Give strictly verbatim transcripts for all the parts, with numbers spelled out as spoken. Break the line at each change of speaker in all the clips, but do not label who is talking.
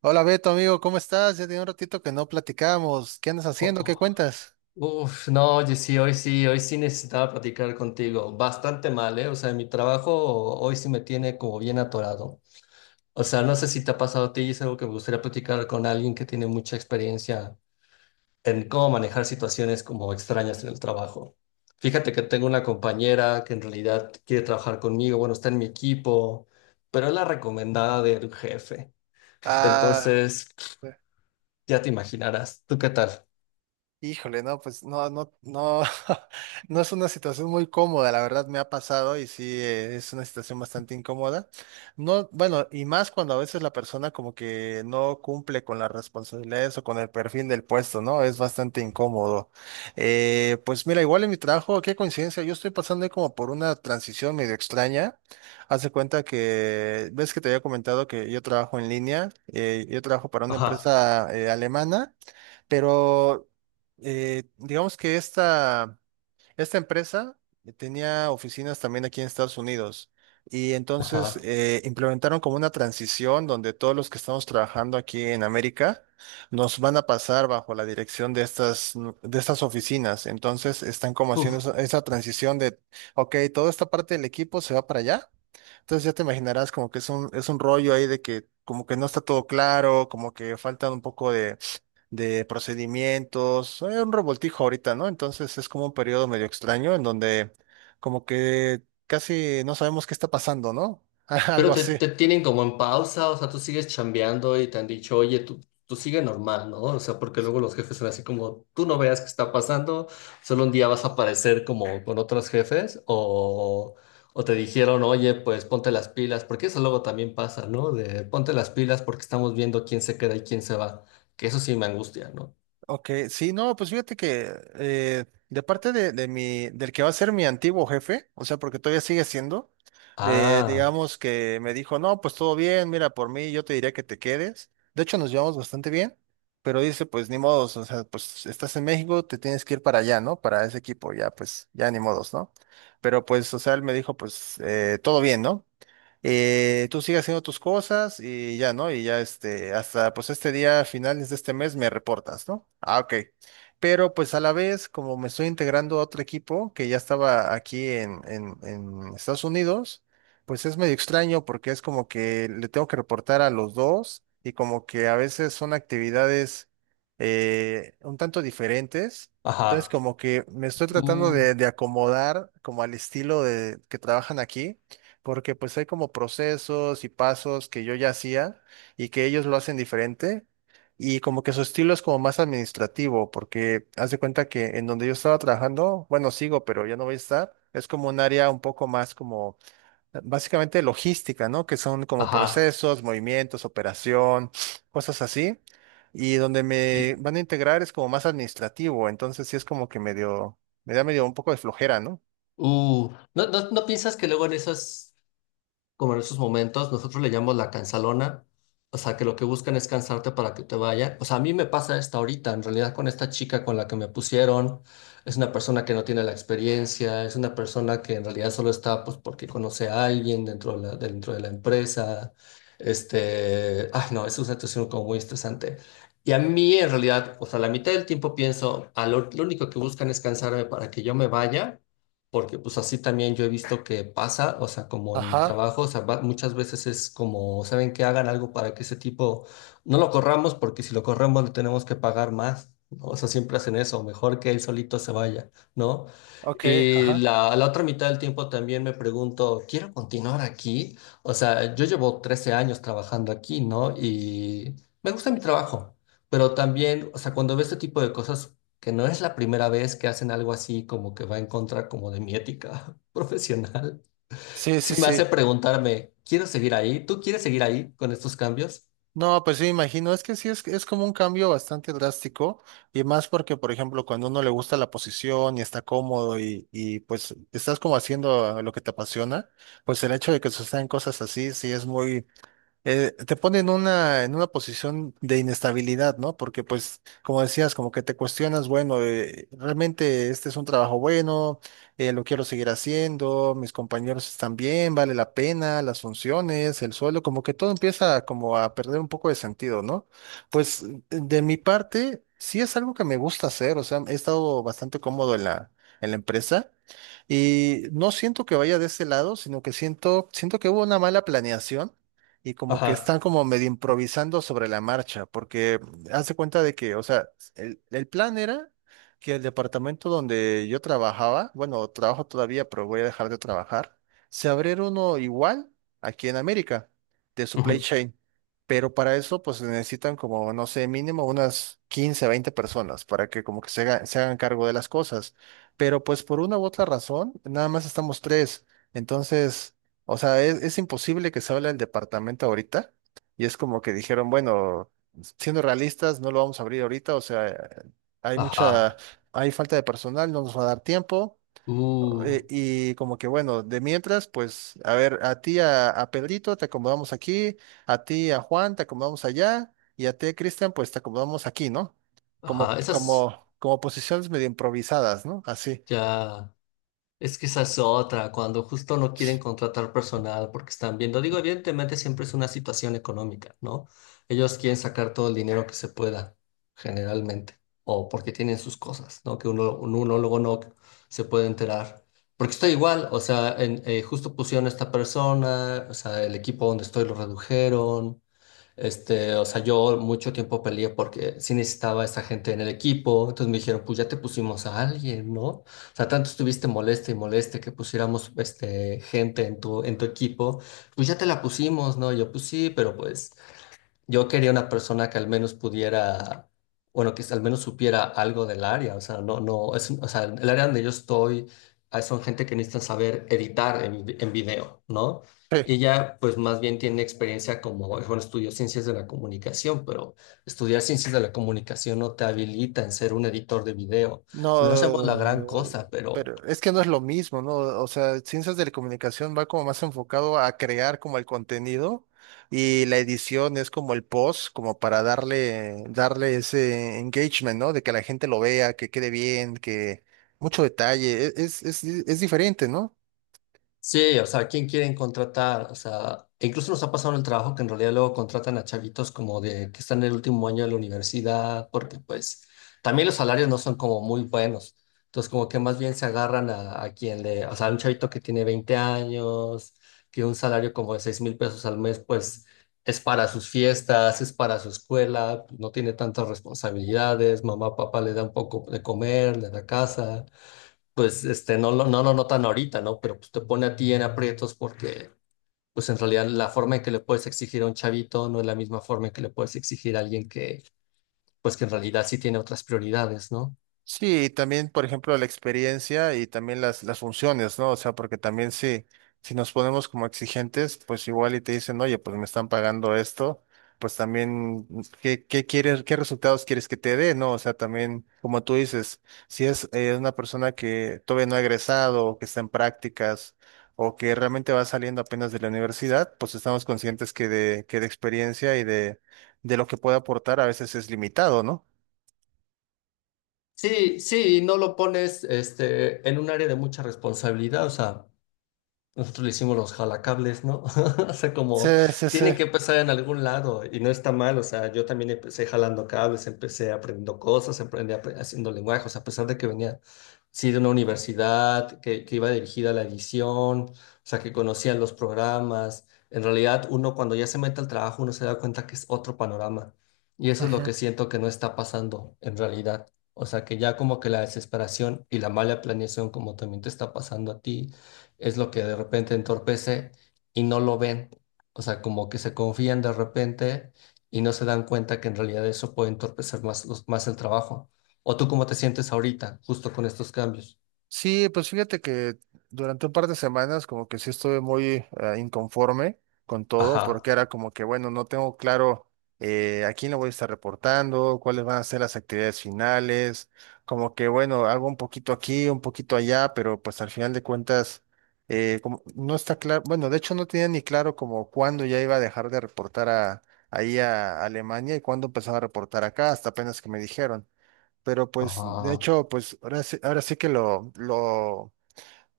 Hola Beto, amigo, ¿cómo estás? Ya tiene un ratito que no platicamos. ¿Qué andas
Oh,
haciendo? ¿Qué
oh.
cuentas?
Uf, no, oye, sí, hoy sí, hoy sí necesitaba platicar contigo. Bastante mal, ¿eh? O sea, mi trabajo hoy sí me tiene como bien atorado. O sea, no sé si te ha pasado a ti, es algo que me gustaría platicar con alguien que tiene mucha experiencia en cómo manejar situaciones como extrañas en el trabajo. Fíjate que tengo una compañera que en realidad quiere trabajar conmigo, bueno, está en mi equipo, pero es la recomendada del jefe.
Ah,
Entonces, ya te imaginarás. ¿Tú qué tal?
híjole, no, pues no, no, no, no es una situación muy cómoda, la verdad me ha pasado y sí, eh, es una situación bastante incómoda. No, bueno, y más cuando a veces la persona como que no cumple con las responsabilidades o con el perfil del puesto, ¿no? Es bastante incómodo. Eh, pues mira, igual en mi trabajo, qué coincidencia, yo estoy pasando ahí como por una transición medio extraña. Haz de cuenta que, ves que te había comentado que yo trabajo en línea, eh, yo trabajo para una
Ajá,
empresa eh, alemana. Pero eh, digamos que esta, esta empresa tenía oficinas también aquí en Estados Unidos y entonces
ajá.
eh, implementaron como una transición donde todos los que estamos trabajando aquí en América nos van a pasar bajo la dirección de estas, nu- de estas oficinas. Entonces están como haciendo
Uf.
esa, esa transición de, ok, toda esta parte del equipo se va para allá. Entonces ya te imaginarás como que es un, es un rollo ahí de que como que no está todo claro, como que faltan un poco de procedimientos, hay un revoltijo ahorita, ¿no? Entonces es como un periodo medio extraño en donde como que casi no sabemos qué está pasando, ¿no?
Pero
Algo
te,
así.
te tienen como en pausa, o sea, tú sigues chambeando y te han dicho, oye, tú, tú sigue normal, ¿no? O sea, porque luego los jefes son así como, tú no veas qué está pasando, solo un día vas a aparecer como con otros jefes, o, o te dijeron, oye, pues ponte las pilas, porque eso luego también pasa, ¿no? De ponte las pilas porque estamos viendo quién se queda y quién se va, que eso sí me angustia, ¿no?
Ok, sí, no, pues fíjate que eh, de parte de, de mi, del que va a ser mi antiguo jefe, o sea, porque todavía sigue siendo, eh,
Ah,
digamos que me dijo, no, pues todo bien, mira, por mí yo te diría que te quedes. De hecho, nos llevamos bastante bien, pero dice, pues ni modos, o sea, pues estás en México, te tienes que ir para allá, ¿no? Para ese equipo, ya, pues, ya ni modos, ¿no? Pero pues, o sea, él me dijo, pues, eh, todo bien, ¿no? eh, tú sigues haciendo tus cosas y ya, ¿no? Y ya este, hasta pues este día, finales de este mes, me reportas, ¿no? Ah, ok. Pero pues a la vez, como me estoy integrando a otro equipo que ya estaba aquí en, en, en Estados Unidos, pues es medio extraño porque es como que le tengo que reportar a los dos y como que a veces son actividades eh, un tanto diferentes. Entonces
ajá,
como que me estoy tratando
uh,
de, de acomodar como al estilo de que trabajan aquí porque pues hay como procesos y pasos que yo ya hacía y que ellos lo hacen diferente y como que su estilo es como más administrativo, porque haz de cuenta que en donde yo estaba trabajando, bueno, sigo, pero ya no voy a estar, es como un área un poco más como eh, básicamente logística, ¿no? Que son como
ajá,
procesos, movimientos, operación, cosas así. Y donde me
y,
van a integrar es como más administrativo, entonces sí es como que medio, me da medio un poco de flojera, ¿no?
uh, ¿no, no, no piensas que luego en esas como en esos momentos, nosotros le llamamos la cansalona, o sea, que lo que buscan es cansarte para que te vayan? O sea, a mí me pasa esta ahorita, en realidad con esta chica con la que me pusieron, es una persona que no tiene la experiencia, es una persona que en realidad solo está pues porque conoce a alguien dentro de la, dentro de la empresa. Este, ay, no, es una situación como muy estresante. Y a mí en realidad, o sea, la mitad del tiempo pienso, a lo, lo único que buscan es cansarme para que yo me vaya. Porque pues así también yo he visto que pasa, o sea, como en mi
Ajá,
trabajo, o sea, va- muchas veces es como, ¿saben Que hagan algo para que ese tipo no lo corramos, porque si lo corremos le tenemos que pagar más, ¿no? O sea, siempre hacen eso, mejor que él solito se vaya, ¿no?
ok,
Y
ajá.
la, la otra mitad del tiempo también me pregunto, ¿quiero continuar aquí? O sea, yo llevo trece años trabajando aquí, ¿no? Y me gusta mi trabajo, pero también, o sea, cuando veo este tipo de cosas que no es la primera vez que hacen algo así como que va en contra como de mi ética profesional.
Sí,
Sí
sí,
me hace
sí.
preguntarme, ¿quiero seguir ahí? ¿Tú quieres seguir ahí con estos cambios?
No, pues sí, me imagino, es que sí es, es como un cambio bastante drástico y más porque, por ejemplo, cuando uno le gusta la posición y está cómodo y, y pues estás como haciendo lo que te apasiona, pues el hecho de que sucedan cosas así sí es muy, eh, te pone en una, en una posición de inestabilidad, ¿no? Porque pues, como decías, como que te cuestionas, bueno, eh, realmente este es un trabajo bueno, eh, lo quiero seguir haciendo, mis compañeros están bien, vale la pena, las funciones, el sueldo, como que todo empieza como a perder un poco de sentido, ¿no? Pues de mi parte, sí es algo que me gusta hacer, o sea, he estado bastante cómodo en la, en la empresa. Y no siento que vaya de ese lado, sino que siento, siento que hubo una mala planeación y como que están
Ajá.
como medio improvisando sobre la marcha, porque hace cuenta de que, o sea, el, el plan era que el departamento donde yo trabajaba, bueno, trabajo todavía, pero voy a dejar de trabajar, se abriera uno igual aquí en América, de supply
Ujú.
chain. Pero para eso, pues necesitan como, no sé, mínimo unas quince veinte personas para que como que se haga- se hagan cargo de las cosas. Pero pues por una u otra razón, nada más estamos tres. Entonces... O sea, es, es imposible que se hable del departamento ahorita. Y es como que dijeron, bueno, siendo realistas, no lo vamos a abrir ahorita. O sea, hay mucha,
Ajá.
hay falta de personal, no nos va a dar tiempo.
Uh,
Eh, y como que bueno, de mientras, pues, a ver, a ti, a, a Pedrito, te acomodamos aquí, a ti, a Juan, te acomodamos allá, y a ti, a Cristian, pues te acomodamos aquí, ¿no? Como,
ajá. Esas
como, como posiciones medio improvisadas, ¿no? Así.
ya. Es que esa es otra, cuando justo no quieren contratar personal porque están viendo, digo, evidentemente siempre es una situación económica, ¿no? Ellos quieren sacar todo el dinero que se pueda, generalmente, o porque tienen sus cosas, ¿no? Que uno, un- uno luego no se puede enterar. Porque estoy igual, o sea, en- eh, justo pusieron a esta persona, o sea, el equipo donde estoy lo redujeron, este, o sea, yo mucho tiempo peleé porque sí necesitaba a esa gente en el equipo. Entonces me dijeron, pues ya te pusimos a alguien, ¿no? O sea, tanto estuviste molesta y molesta que pusiéramos este, gente en tu, en tu equipo. Pues ya te la pusimos, ¿no? Y yo, pues sí, pero pues yo quería una persona que al menos pudiera, bueno, que al menos supiera algo del área. O sea, no, no, es, o sea, el área donde yo estoy, ah, son gente que necesita saber editar en, vi- en video, ¿no?
Sí.
Y ya, pues más bien tiene experiencia como, bueno, estudió ciencias de la comunicación, pero estudiar ciencias de la comunicación no te habilita en ser un editor de video. No hacemos la gran
No,
cosa, pero
pero es que no es lo mismo, ¿no? O sea, ciencias de la comunicación va como más enfocado a crear como el contenido y la edición es como el post, como para darle, darle ese engagement, ¿no? De que la gente lo vea, que quede bien, que mucho detalle, e- es, es, es diferente, ¿no?
sí, o sea, ¿quién quieren contratar? O sea, e incluso nos ha pasado en el trabajo que en realidad luego contratan a chavitos como de que están en el último año de la universidad, porque pues también los salarios no son como muy buenos. Entonces, como que más bien se agarran a, a quien le, o sea, un chavito que tiene veinte años, que un salario como de seis mil pesos al mes, pues es para sus fiestas, es para su escuela, no tiene tantas responsabilidades, mamá, papá le da un poco de comer, le da casa, pues este, no lo, no lo notan ahorita, ¿no? Pero pues, te pone a ti en aprietos porque, pues en realidad la forma en que le puedes exigir a un chavito no es la misma forma en que le puedes exigir a alguien que, pues que en realidad sí tiene otras prioridades, ¿no?
Sí, y también, por ejemplo, la experiencia y también las, las funciones, ¿no? O sea, porque también si, si nos ponemos como exigentes, pues igual y te dicen, oye, pues me están pagando esto, pues también, mm, ¿qué, qué quieres, qué resultados quieres que te dé, ¿no? O sea, también, como tú dices, si es eh, una persona que todavía no ha egresado o que está en prácticas o que realmente va saliendo apenas de la universidad, pues estamos conscientes que de, que de experiencia y de, de lo que puede aportar a veces es limitado, ¿no?
Sí, sí, y no lo pones este, en un área de mucha responsabilidad, o sea, nosotros le hicimos los jalacables, ¿no? O sea,
Sí,
como
sí, sí.
tienen que empezar en algún lado y no está mal. O sea, yo también empecé jalando cables, empecé aprendiendo cosas, aprendí apre- haciendo lenguajes, a pesar de que venía, sí, de una universidad que, que iba dirigida a la edición, o sea, que conocían los programas. En realidad, uno cuando ya se mete al trabajo, uno se da cuenta que es otro panorama. Y eso es lo
Ujú.
que siento que no está pasando en realidad. O sea, que ya como que la desesperación y la mala planeación, como también te está pasando a ti, es lo que de repente entorpece y no lo ven. O sea, como que se confían de repente y no se dan cuenta que en realidad eso puede entorpecer más, los- más el trabajo. ¿O tú cómo te sientes ahorita, justo con estos cambios?
Sí, pues fíjate que durante un par de semanas como que sí estuve muy eh, inconforme con todo, porque
Ajá,
era como que, bueno, no tengo claro eh, a quién le voy a estar reportando, cuáles van a ser las actividades finales, como que, bueno, hago un poquito aquí, un poquito allá, pero pues al final de cuentas eh, como no está claro, bueno, de hecho no tenía ni claro como cuándo ya iba a dejar de reportar a, ahí a Alemania y cuándo empezaba a reportar acá, hasta apenas que me dijeron. Pero pues, de
ajá,
hecho, pues ahora sí, ahora sí que lo, lo,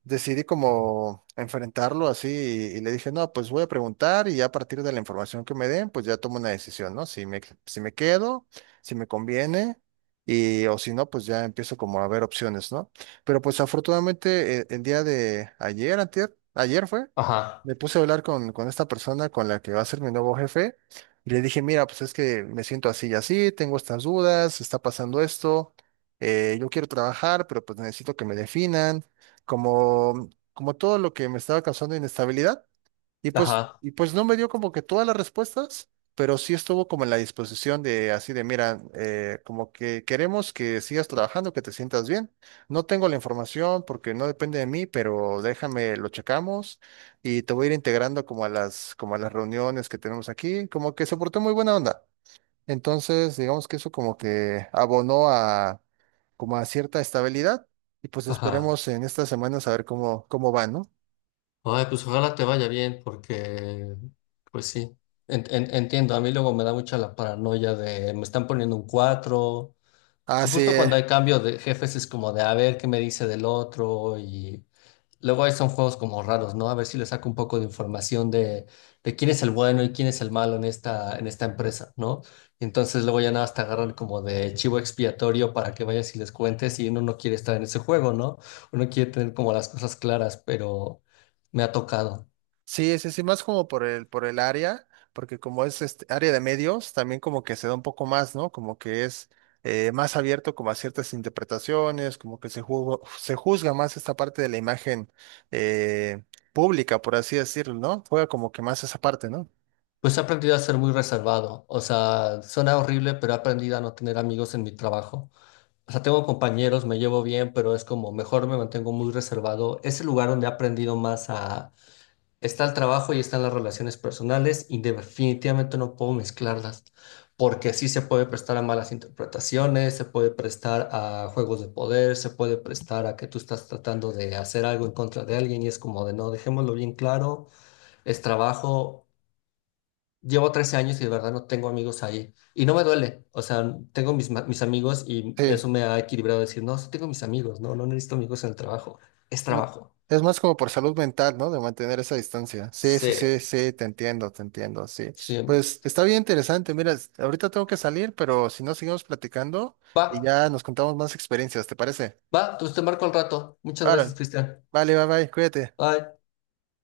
decidí como enfrentarlo así y, y le dije, no, pues voy a preguntar y ya a partir de la información que me den, pues ya tomo una decisión, ¿no? Si me, si me quedo, si me conviene y o si no, pues ya empiezo como a ver opciones, ¿no? Pero pues afortunadamente eh, el, día de ayer, antier, ayer fue,
ajá,
me puse a hablar con, con esta persona con la que va a ser mi nuevo jefe y le dije, mira, pues es que me siento así y así, tengo estas dudas, está pasando esto. eh, yo quiero trabajar, pero pues necesito que me definan como, como todo lo que me estaba causando inestabilidad. Y pues,
ajá,
y pues no me dio como que todas las respuestas, pero sí estuvo como en la disposición de así de, mira, eh, como que queremos que sigas trabajando, que te sientas bien. No tengo la información porque no depende de mí, pero déjame, lo checamos y te voy a ir integrando como a las, como a las reuniones que tenemos aquí. Como que se portó muy buena onda. Entonces, digamos que eso como que abonó a como a cierta estabilidad y pues
ajá.
esperemos en estas semanas a ver cómo, cómo va, ¿no?
Ay, pues ojalá te vaya bien, porque, pues sí, En- en- entiendo, a mí luego me da mucha la paranoia de, me están poniendo un cuatro.
Ah,
Su-
sí,
Justo
eh,
cuando hay cambio de jefes es como de a ver qué me dice del otro. Y luego ahí son juegos como raros, ¿no? A ver si le saco un poco de información de, de quién es el bueno y quién es el malo en esta, en esta empresa, ¿no? Y entonces luego ya nada más te agarran como de chivo expiatorio para que vayas y les cuentes, y uno no quiere estar en ese juego, ¿no? Uno quiere tener como las cosas claras, pero me ha tocado.
sí, sí, sí, más como por el, por el área, porque como es este área de medios, también como que se da un poco más, ¿no? Como que es eh, más abierto como a ciertas interpretaciones, como que se juzga, se juzga más esta parte de la imagen eh, pública, por así decirlo, ¿no? Juega como que más esa parte, ¿no?
Pues he aprendido a ser muy reservado. O sea, suena horrible, pero he aprendido a no tener amigos en mi trabajo. O sea, tengo compañeros, me llevo bien, pero es como mejor me mantengo muy reservado. Es el lugar donde he aprendido más a. Está el trabajo y están las relaciones personales y definitivamente no puedo mezclarlas, porque sí se puede prestar a malas interpretaciones, se puede prestar a juegos de poder, se puede prestar a que tú estás tratando de hacer algo en contra de alguien, y es como de no, dejémoslo bien claro, es trabajo. Llevo trece años y de verdad no tengo amigos ahí y no me duele, o sea, tengo mis, ma- mis amigos, y
Sí.
eso me ha equilibrado a decir, no, sí tengo mis amigos, no, no necesito amigos en el trabajo, es
Mm,
trabajo.
Es más como por salud mental, ¿no? De mantener esa distancia. Sí, sí,
Sí,
sí, sí, te entiendo, te entiendo, sí.
sí.
Pues está bien interesante. Mira, es- ahorita tengo que salir, pero si no, seguimos platicando y
Va.
ya nos contamos más experiencias, ¿te parece?
Va, entonces te marco al rato. Muchas gracias,
Ahora,
Cristian.
vale, bye, bye, cuídate.
Bye.